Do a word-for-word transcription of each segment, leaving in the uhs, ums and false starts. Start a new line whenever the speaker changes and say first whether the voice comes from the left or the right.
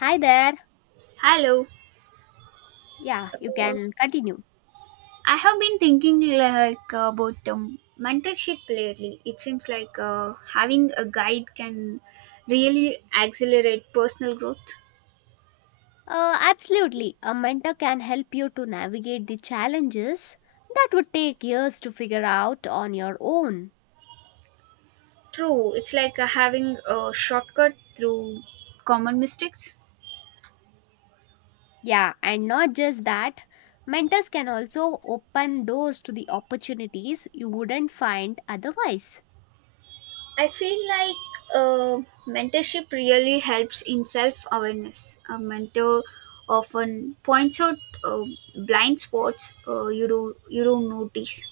left: Hi there.
right: Hello.
left: Yeah, you can continue.
right: I have been thinking like about um, mentorship lately. It seems like uh, having a guide can really accelerate personal growth.
left: Uh, absolutely. A mentor can help you to navigate the challenges that would take years to figure out on your own.
right: True, it's like uh, having a shortcut through common mistakes.
left: Yeah, and not just that, mentors can also open doors to the opportunities you wouldn't find otherwise.
right: I feel like uh, mentorship really helps in self awareness. A mentor often points out uh, blind spots uh, you do you don't notice.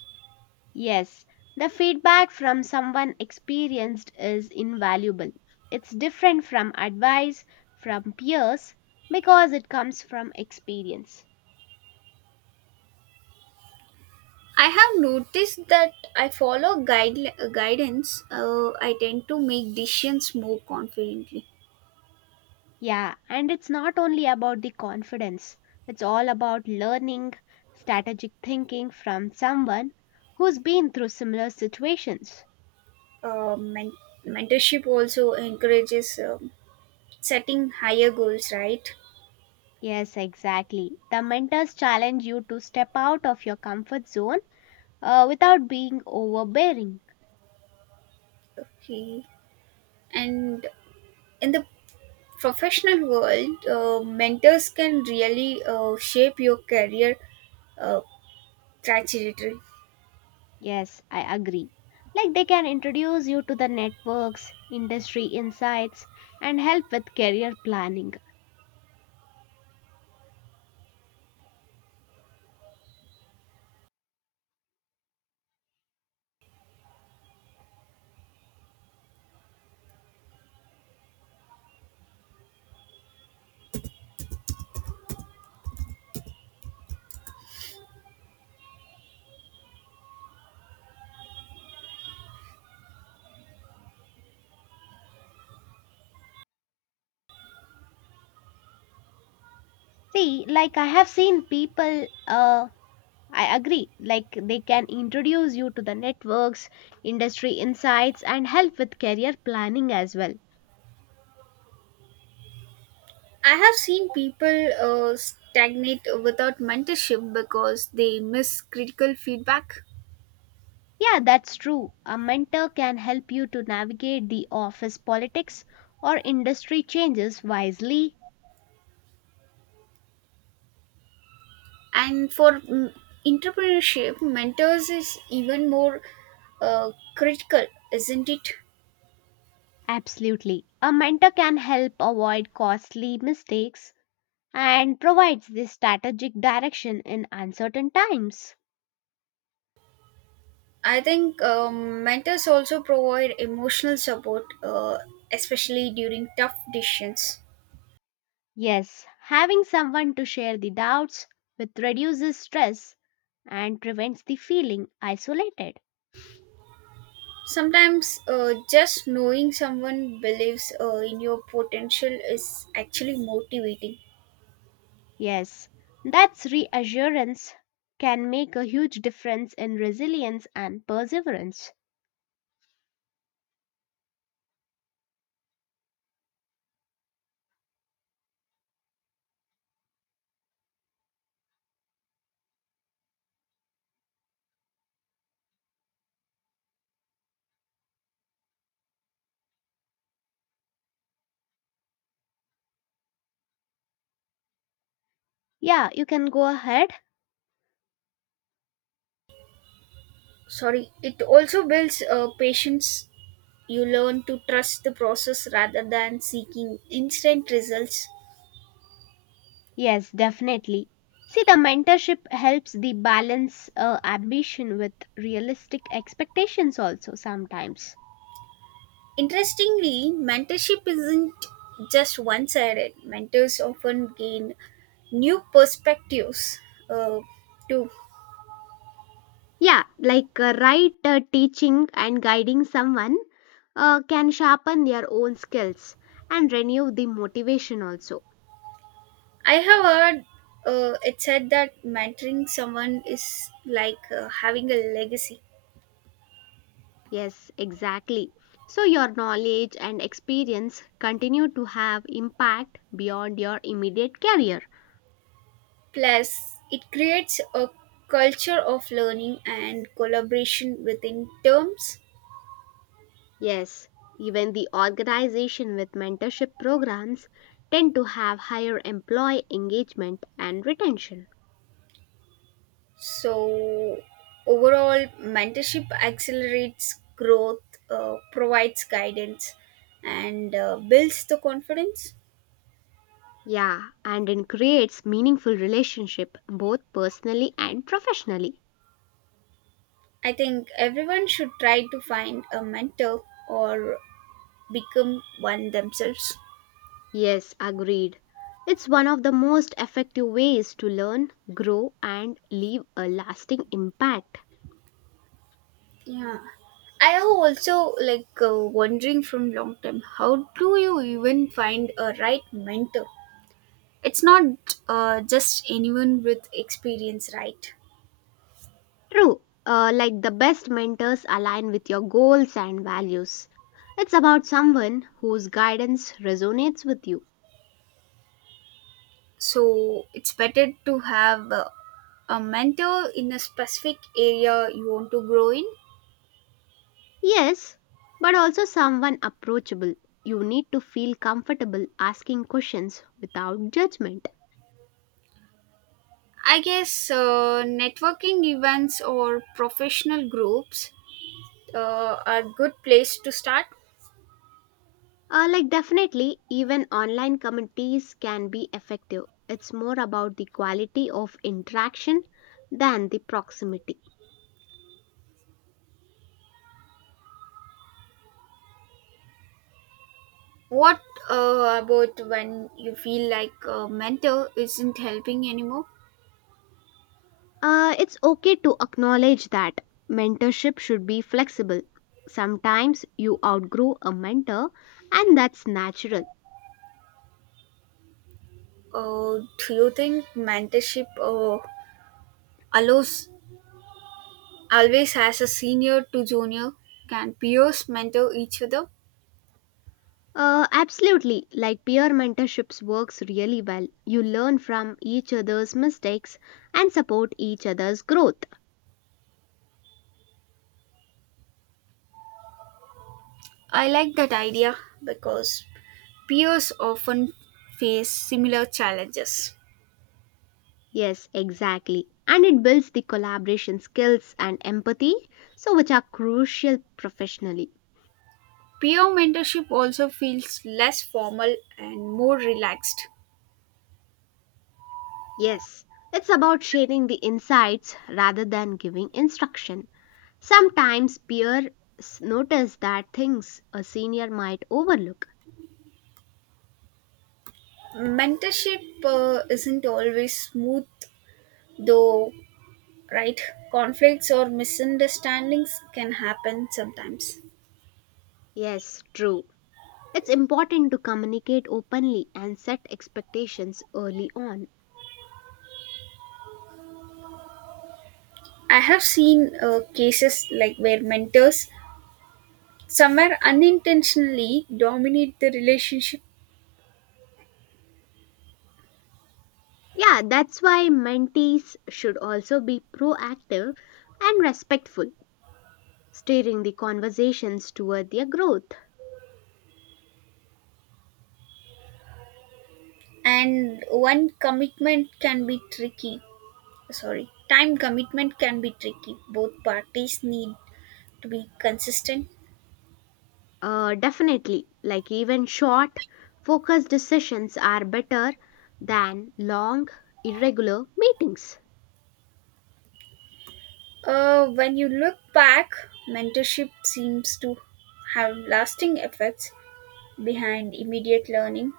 left: Yes, the feedback from someone experienced is invaluable. It's different from advice from peers because it comes from experience.
right: I have noticed that I follow guide, guidance. Uh, I tend to make decisions more confidently.
left: Yeah, and it's not only about the confidence, it's all about learning strategic thinking from someone who's been through similar situations.
right: Uh, men- Mentorship also encourages um, setting higher goals, right?
left: Yes, exactly. The mentors challenge you to step out of your comfort zone uh, without being overbearing.
right: Okay. And in the professional world, uh, mentors can really uh, shape your career uh, trajectory.
left: Yes, I agree. Like they can introduce you to the networks, industry insights, and help with career planning. See, like I have seen people uh, I agree. Like they can introduce you to the networks, industry insights, and help with career planning as well.
right: I have seen people uh, stagnate without mentorship because they miss critical feedback.
left: Yeah, that's true. A mentor can help you to navigate the office politics or industry changes wisely.
right: And for mm, entrepreneurship mentors is even more uh, critical, isn't it?
left: Absolutely. A mentor can help avoid costly mistakes and provides the strategic direction in uncertain times.
right: I think um, mentors also provide emotional support uh, especially during tough decisions.
left: Yes, having someone to share the doubts with reduces stress and prevents the feeling isolated.
right: Sometimes uh, just knowing someone believes uh, in your potential is actually motivating.
left: Yes, that's reassurance can make a huge difference in resilience and perseverance. Yeah, you can go ahead.
right: Sorry, it also builds uh, patience. You learn to trust the process rather than seeking instant results.
left: Yes, definitely. See, the mentorship helps the balance uh, ambition with realistic expectations also sometimes.
right: Interestingly, mentorship isn't just one sided. Mentors often gain new perspectives uh, too.
left: Yeah, like uh, right uh, teaching and guiding someone uh, can sharpen their own skills and renew the motivation also.
right: I have heard uh, it said that mentoring someone is like uh, having a legacy.
left: Yes, exactly. So your knowledge and experience continue to have impact beyond your immediate career.
right: Plus, it creates a culture of learning and collaboration within terms.
left: Yes, even the organization with mentorship programs tend to have higher employee engagement and retention.
right: So, overall, mentorship accelerates growth, uh, provides guidance, and uh, builds the confidence.
left: Yeah, and it creates meaningful relationship both personally and professionally.
right: I think everyone should try to find a mentor or become one themselves.
left: Yes, agreed. It's one of the most effective ways to learn, grow and leave a lasting impact.
right: Yeah. I have also like uh, wondering from long time, how do you even find a right mentor? It's not uh, just anyone with experience, right?
left: True. Uh, like the best mentors align with your goals and values. It's about someone whose guidance resonates with you.
right: So it's better to have uh, a mentor in a specific area you want to grow in.
left: Yes, but also someone approachable. You need to feel comfortable asking questions without judgment.
right: I guess uh, networking events or professional groups uh, are good place to start.
left: Uh, like definitely, even online communities can be effective. It's more about the quality of interaction than the proximity.
right: What uh, about when you feel like a mentor isn't helping anymore?
left: Uh, it's okay to acknowledge that mentorship should be flexible. Sometimes you outgrow a mentor, and that's natural.
right: uh, do you think mentorship uh, allows always has a senior to junior, can peers mentor each other?
left: Uh, absolutely, like peer mentorships works really well. You learn from each other's mistakes and support each other's growth.
right: I like that idea because peers often face similar challenges.
left: Yes, exactly. And it builds the collaboration skills and empathy, so which are crucial professionally.
right: Peer mentorship also feels less formal and more relaxed.
left: Yes, it's about sharing the insights rather than giving instruction. Sometimes peers notice that things a senior might overlook.
right: Mentorship uh, isn't always smooth, though, right? Conflicts or misunderstandings can happen sometimes.
left: Yes, true. It's important to communicate openly and set expectations early on.
right: I have seen uh, cases like where mentors somewhere unintentionally dominate the relationship,
left: Yeah, that's why mentees should also be proactive and respectful steering the conversations toward their growth.
right: and one commitment can be tricky. Sorry time commitment can be tricky. Both parties need to be consistent.
left: Uh, definitely, like even short, focused decisions are better than long, irregular meetings.
right: Uh, when you look back, mentorship seems to have lasting effects behind immediate learning.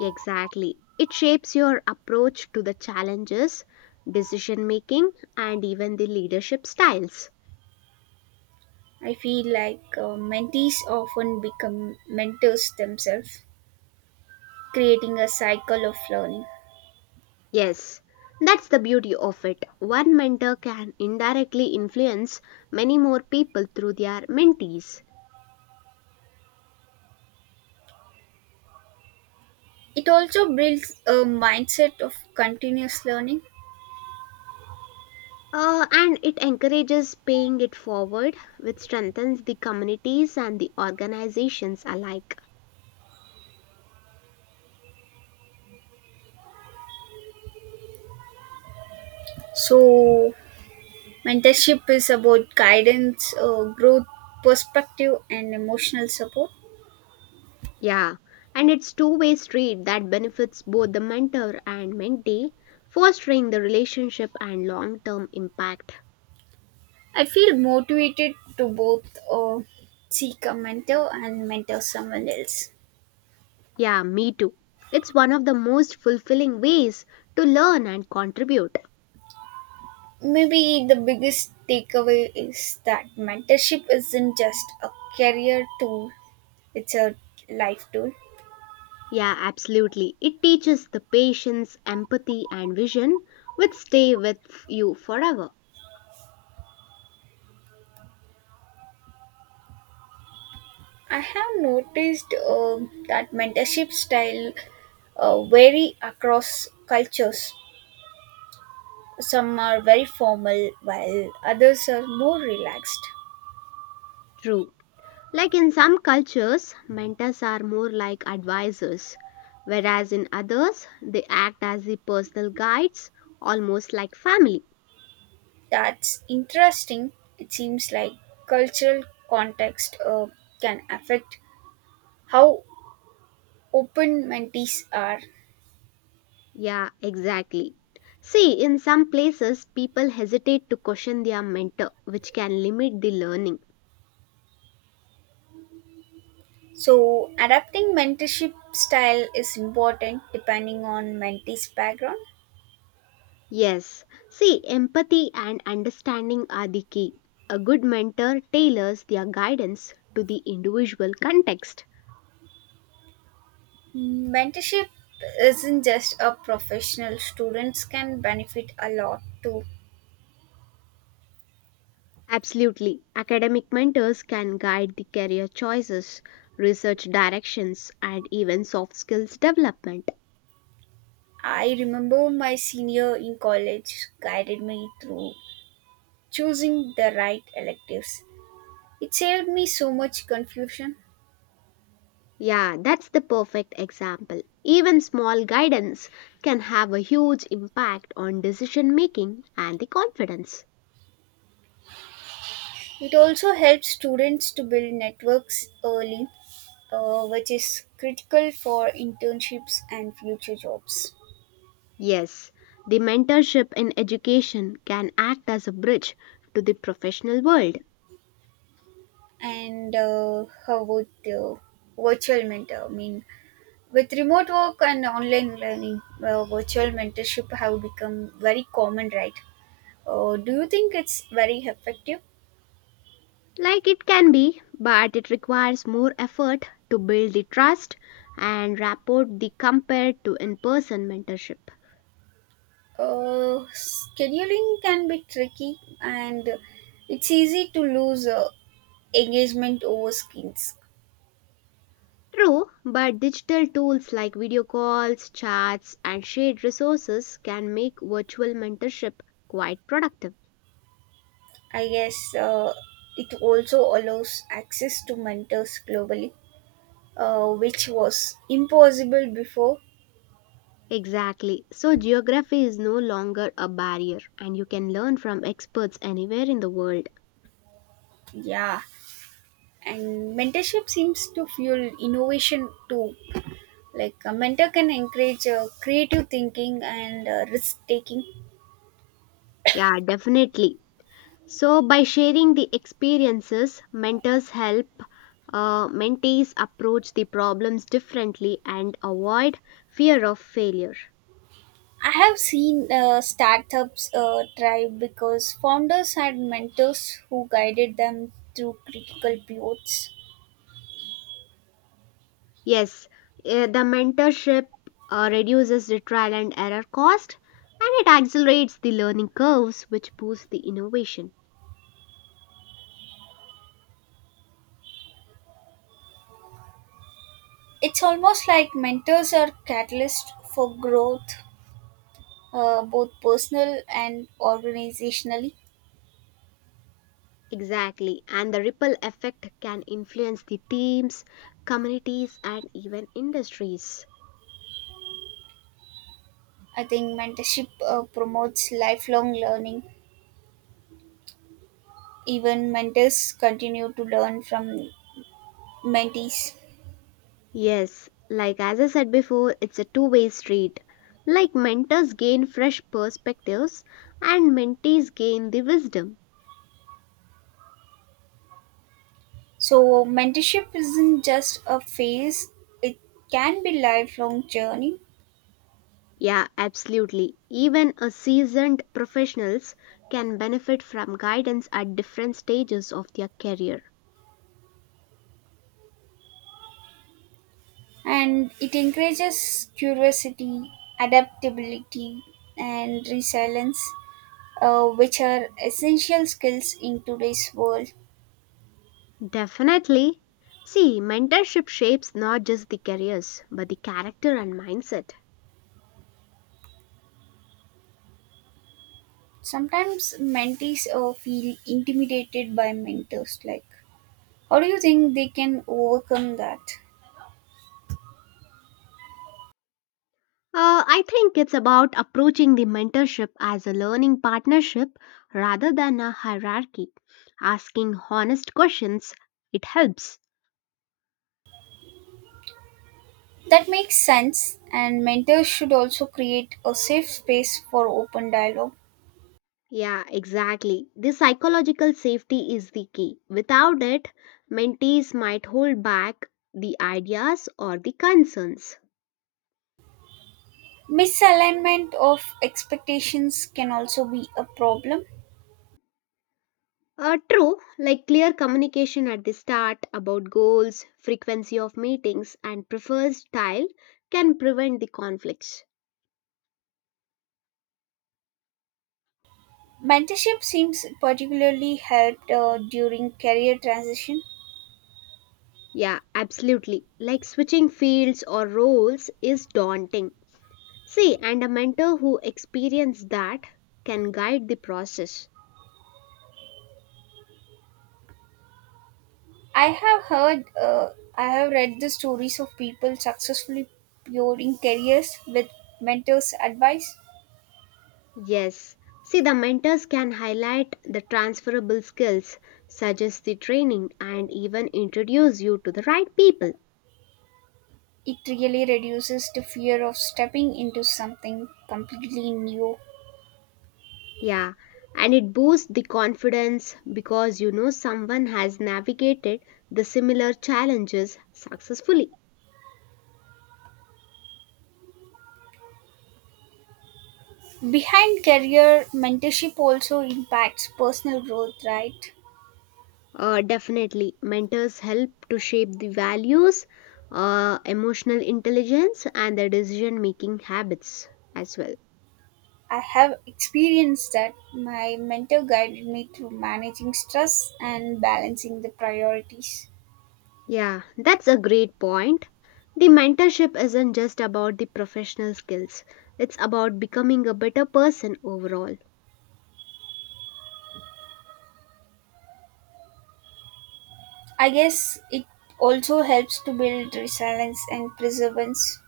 left: Exactly. It shapes your approach to the challenges, decision making, and even the leadership styles.
right: I feel like uh, mentees often become mentors themselves, creating a cycle of learning.
left: Yes, that's the beauty of it. One mentor can indirectly influence many more people through their mentees.
right: It also builds a mindset of continuous learning.
left: Uh, and it encourages paying it forward, which strengthens the communities and the organizations alike.
right: So mentorship is about guidance, uh, growth, perspective, and emotional support.
left: Yeah, and it's two-way street that benefits both the mentor and mentee, fostering the relationship and long-term impact.
right: I feel motivated to both uh, seek a mentor and mentor someone else.
left: Yeah, me too. It's one of the most fulfilling ways to learn and contribute.
right: Maybe the biggest takeaway is that mentorship isn't just a career tool, it's a life tool.
left: Yeah, absolutely. It teaches the patience, empathy, and vision which stay with you forever.
right: I have noticed uh, that mentorship style uh, vary across cultures. Some are very formal, while others are more relaxed.
left: True. Like in some cultures, mentors are more like advisors, whereas in others, they act as the personal guides, almost like family.
right: That's interesting. It seems like cultural context uh, can affect how open mentees are.
left: Yeah, exactly. See, in some places, people hesitate to question their mentor, which can limit the learning.
right: So, adapting mentorship style is important depending on mentee's background.
left: Yes, see, empathy and understanding are the key. A good mentor tailors their guidance to the individual context.
right: Mentorship isn't just a professional, students can benefit a lot too.
left: Absolutely. Academic mentors can guide the career choices, research directions, and even soft skills development.
right: I remember my senior in college guided me through choosing the right electives. It saved me so much confusion.
left: Yeah, that's the perfect example. Even small guidance can have a huge impact on decision making and the confidence.
right: It also helps students to build networks early, uh, which is critical for internships and future jobs.
left: Yes, the mentorship in education can act as a bridge to the professional world.
right: And uh, how about the virtual mentor? I mean, with remote work and online learning, uh, virtual mentorship have become very common, right? Uh, do you think it's very effective?
left: Like it can be, but it requires more effort to build the trust and rapport the compared to in person mentorship.
right: Uh, scheduling can be tricky, and it's easy to lose uh, engagement over skills.
left: True, but digital tools like video calls, chats, and shared resources can make virtual mentorship quite productive.
right: I guess uh, it also allows access to mentors globally, uh, which was impossible before.
left: Exactly. So, geography is no longer a barrier, and you can learn from experts anywhere in the world.
right: Yeah, and mentorship seems to fuel innovation too. Like a mentor can encourage uh, creative thinking and uh, risk taking.
left: Yeah, definitely. So, by sharing the experiences, mentors help uh, mentees approach the problems differently and avoid fear of failure.
right: I have seen uh, startups uh, thrive because founders had mentors who guided them through critical pivots.
left: Yes, eh, the mentorship uh, reduces the trial and error cost and it accelerates the learning curves, which boosts the innovation.
right: It's almost like mentors are catalysts for growth, uh, both personal and organizationally.
left: Exactly, and the ripple effect can influence the teams, communities, and even industries.
right: I think mentorship uh, promotes lifelong learning. Even mentors continue to learn from mentees.
left: Yes, like as I said before, it's a two way street. Like mentors gain fresh perspectives and mentees gain the wisdom.
right: So, mentorship isn't just a phase, it can be lifelong journey.
left: Yeah, absolutely. Even a seasoned professionals can benefit from guidance at different stages of their career.
right: And it encourages curiosity, adaptability, and resilience, uh, which are essential skills in today's world.
left: Definitely. See, mentorship shapes not just the careers, but the character and mindset.
right: Sometimes mentees uh, feel intimidated by mentors. Like, how do you think they can overcome that?
left: Uh, I think it's about approaching the mentorship as a learning partnership rather than a hierarchy. Asking honest questions, it helps.
right: That makes sense, and mentors should also create a safe space for open dialogue.
left: Yeah, exactly. The psychological safety is the key. Without it, mentees might hold back the ideas or the concerns.
right: Misalignment of expectations can also be a problem.
left: Uh, true, like clear communication at the start about goals, frequency of meetings, and preferred style can prevent the conflicts.
right: Mentorship seems particularly helped uh, during career transition.
left: Yeah, absolutely. Like switching fields or roles is daunting. See, and a mentor who experienced that can guide the process.
right: I have heard, uh, I have read the stories of people successfully pioneering careers with mentors' advice.
left: Yes. See, the mentors can highlight the transferable skills, suggest the training, and even introduce you to the right people.
right: It really reduces the fear of stepping into something completely new.
left: Yeah. And it boosts the confidence because you know someone has navigated the similar challenges successfully.
right: Behind career, mentorship also impacts personal growth, right?
left: Uh, definitely, mentors help to shape the values, uh, emotional intelligence, and the decision making habits as well.
right: I have experienced that my mentor guided me through managing stress and balancing the priorities.
left: Yeah, that's a great point. The mentorship isn't just about the professional skills, it's about becoming a better person overall.
right: I guess it also helps to build resilience and perseverance.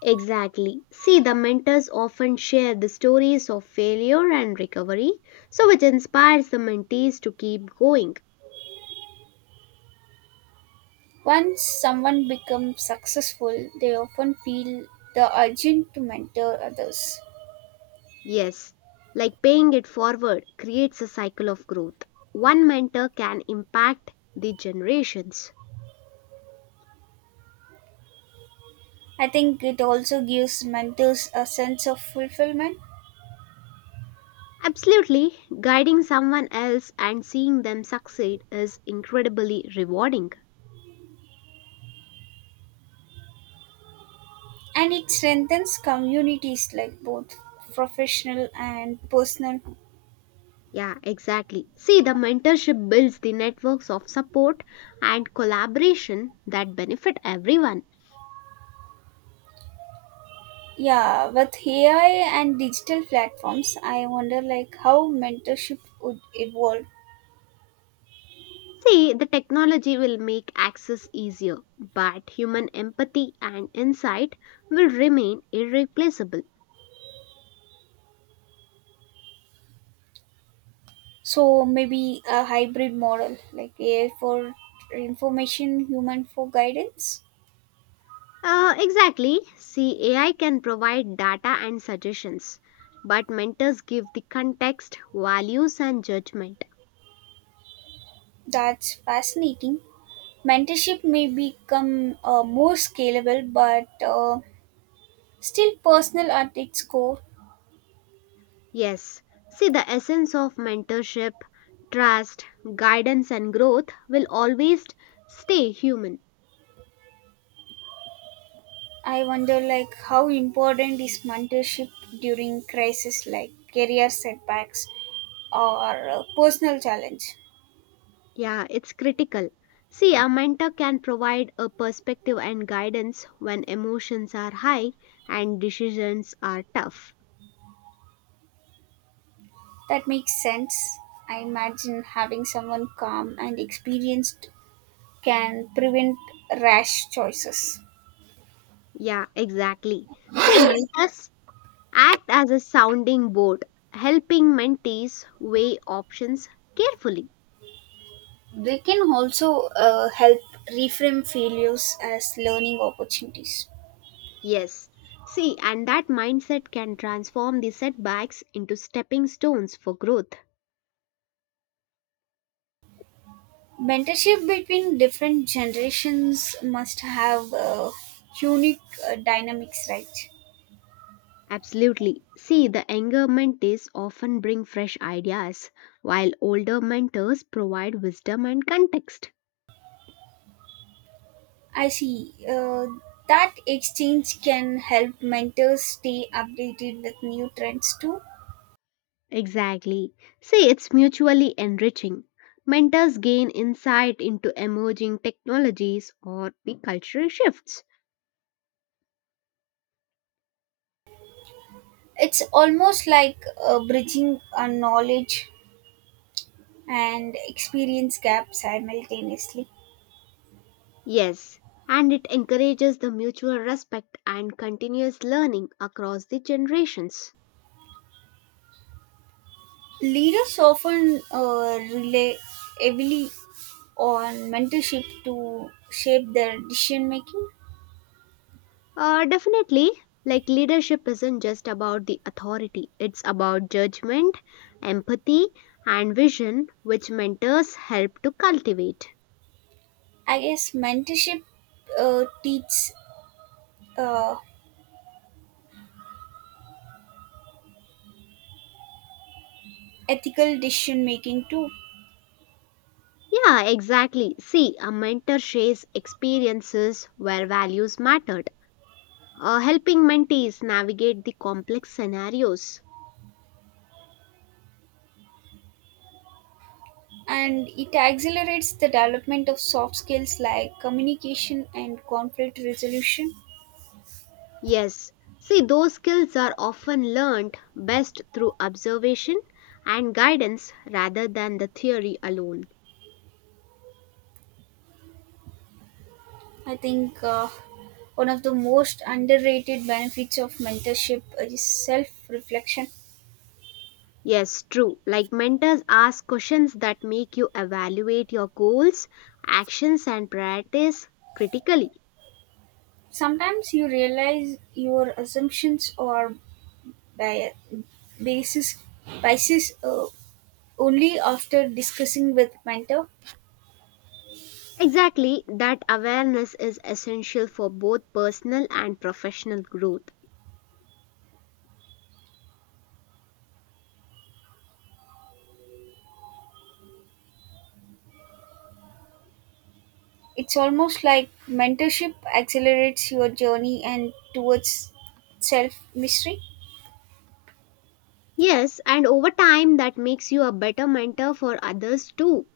left: Exactly. See, the mentors often share the stories of failure and recovery, so which inspires the mentees to keep going.
right: Once someone becomes successful, they often feel the urgent to mentor others.
left: Yes, like paying it forward creates a cycle of growth. One mentor can impact the generations.
right: I think it also gives mentors a sense of fulfillment,
left: Absolutely, guiding someone else and seeing them succeed is incredibly rewarding.
right: and it strengthens communities like both professional and personal.
left: Yeah, exactly. See, the mentorship builds the networks of support and collaboration that benefit everyone.
right: Yeah, with A I and digital platforms, I wonder like how mentorship would evolve.
left: See, the technology will make access easier, but human empathy and insight will remain irreplaceable.
right: So maybe a hybrid model, like A I for information, human for guidance.
left: Uh, exactly. See, A I can provide data and suggestions, but mentors give the context, values, and judgment.
right: That's fascinating. Mentorship may become uh, more scalable, but uh, still personal at its core.
left: Yes. See, the essence of mentorship, trust, guidance, and growth will always stay human.
right: I wonder, like, how important is mentorship during crisis, like career setbacks or uh, personal challenge?
left: Yeah, it's critical. See, a mentor can provide a perspective and guidance when emotions are high and decisions are tough.
right: That makes sense. I imagine having someone calm and experienced can prevent rash choices.
left: Yeah, exactly. See, mentors Act as a sounding board, helping mentees weigh options carefully.
right: They can also uh, help reframe failures as learning opportunities.
left: Yes. See, and that mindset can transform the setbacks into stepping stones for growth.
right: Mentorship between different generations must have uh, unique uh, dynamics, right?
left: Absolutely. See, the younger mentees often bring fresh ideas, while older mentors provide wisdom and context.
right: I see. Uh, that exchange can help mentors stay updated with new trends too.
left: Exactly. See, it's mutually enriching. Mentors gain insight into emerging technologies or the cultural shifts.
right: It's almost like uh, bridging a knowledge and experience gap simultaneously.
left: Yes, and it encourages the mutual respect and continuous learning across the generations.
right: Leaders often uh, rely heavily on mentorship to shape their decision making.
left: Uh, definitely, like leadership isn't just about the authority, it's about judgment, empathy, and vision, which mentors help to cultivate.
right: I guess mentorship uh, teaches uh, ethical decision making too,
left: Yeah, exactly. See, a mentor shares experiences where values mattered, uh, helping mentees navigate the complex scenarios.
right: and it accelerates the development of soft skills like communication and conflict resolution.
left: Yes, see, those skills are often learned best through observation and guidance rather than the theory alone.
right: I think uh, one of the most underrated benefits of mentorship is self reflection.
left: Yes, true. Like mentors ask questions that make you evaluate your goals, actions, and priorities critically.
right: Sometimes you realize your assumptions are bi- basis biases uh, only after discussing with mentor.
left: Exactly, that awareness is essential for both personal and professional growth.
right: It's almost like mentorship accelerates your journey and towards self mystery.
left: Yes, and over time that makes you a better mentor for others too.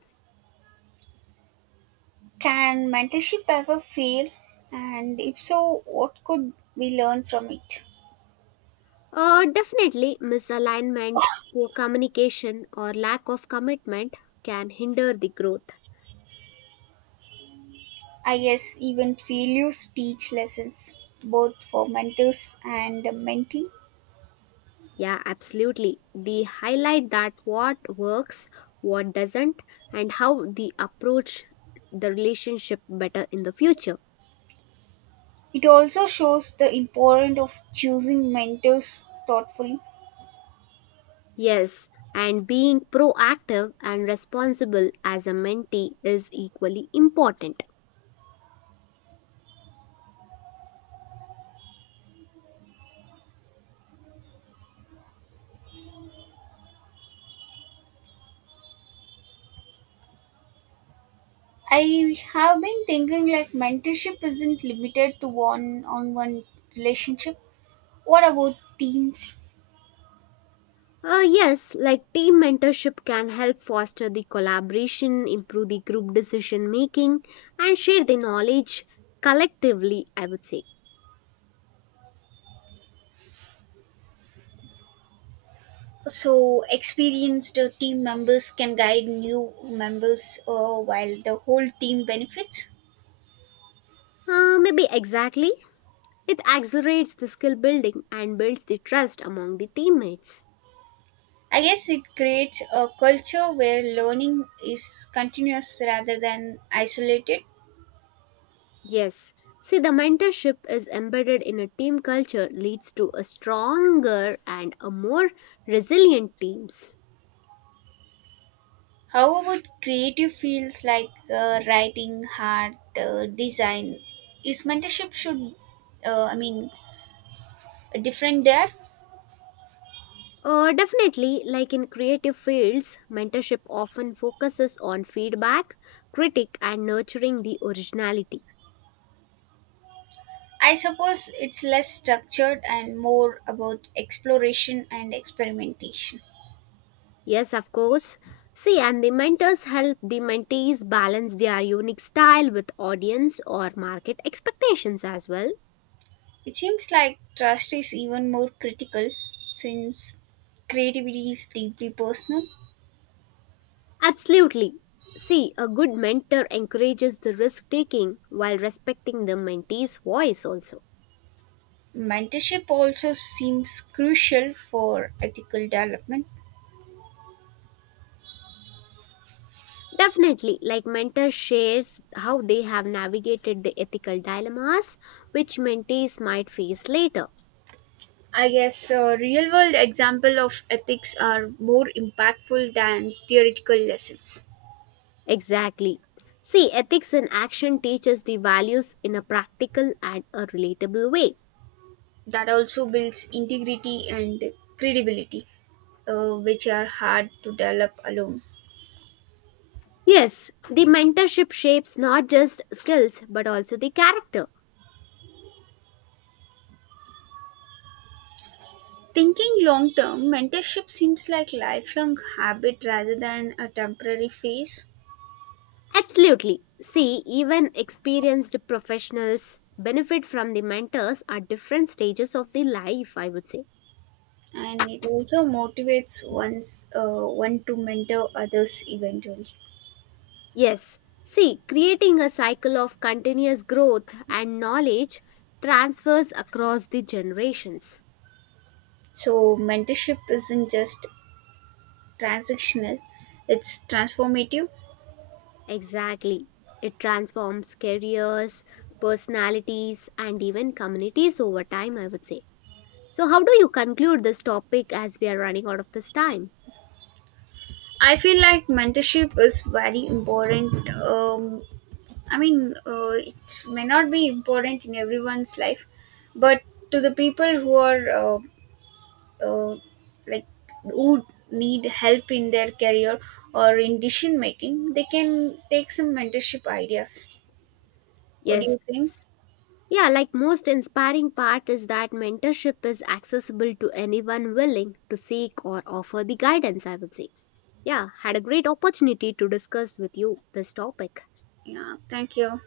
right: Can mentorship ever fail? And if so, what could we learn from it?
left: Uh, definitely, misalignment, poor communication, or lack of commitment can hinder the growth.
right: I guess even failures teach lessons, both for mentors and mentee.
left: Yeah, absolutely. They highlight that what works, what doesn't, and how the approach the relationship better in the future.
right: It also shows the importance of choosing mentors thoughtfully.
left: Yes, and being proactive and responsible as a mentee is equally important.
right: I have been thinking like mentorship isn't limited to one on one relationship. What about teams?
left: Uh, yes, like team mentorship can help foster the collaboration, improve the group decision making, and share the knowledge collectively, I would say.
right: So, experienced uh, team members can guide new members uh, while the whole team benefits.
left: Uh, maybe exactly. It accelerates the skill building and builds the trust among the teammates.
right: I guess it creates a culture where learning is continuous rather than isolated.
left: Yes. See, the mentorship is embedded in a team culture leads to a stronger and a more resilient teams.
right: How about creative fields like uh, writing, art, uh, design? Is mentorship should, uh, I mean, different there?
left: Uh, definitely, like in creative fields, mentorship often focuses on feedback, critique, and nurturing the originality.
right: I suppose it's less structured and more about exploration and experimentation.
left: Yes, of course. See, and the mentors help the mentees balance their unique style with audience or market expectations as well.
right: It seems like trust is even more critical since creativity is deeply personal.
left: Absolutely. See, a good mentor encourages the risk taking while respecting the mentee's voice also.
right: Mentorship also seems crucial for ethical development.
left: Definitely, like mentors shares how they have navigated the ethical dilemmas which mentees might face later.
right: I guess a real world example of ethics are more impactful than theoretical lessons.
left: Exactly. See, ethics in action teaches the values in a practical and a relatable way.
right: That also builds integrity and credibility, uh, which are hard to develop alone.
left: Yes, the mentorship shapes not just skills but also the character.
right: Thinking long term, mentorship seems like lifelong habit rather than a temporary phase,
left: Absolutely. See, even experienced professionals benefit from the mentors at different stages of the life, I would say.
right: and it also motivates one's uh, one to mentor others eventually.
left: Yes, see, creating a cycle of continuous growth and knowledge transfers across the generations.
right: So mentorship isn't just transactional; it's transformative.
left: Exactly. It transforms careers, personalities, and even communities over time, I would say. So, how do you conclude this topic as we are running out of this time?
right: I feel like mentorship is very important. Um, I mean, uh, it may not be important in everyone's life, but to the people who are uh, uh, like who need help in their career or in decision making, they can take some mentorship ideas. What do
left: Yes.
right: you think?
left: Yeah, like most inspiring part is that mentorship is accessible to anyone willing to seek or offer the guidance, I would say. Yeah, had a great opportunity to discuss with you this topic.
right: Yeah, thank you.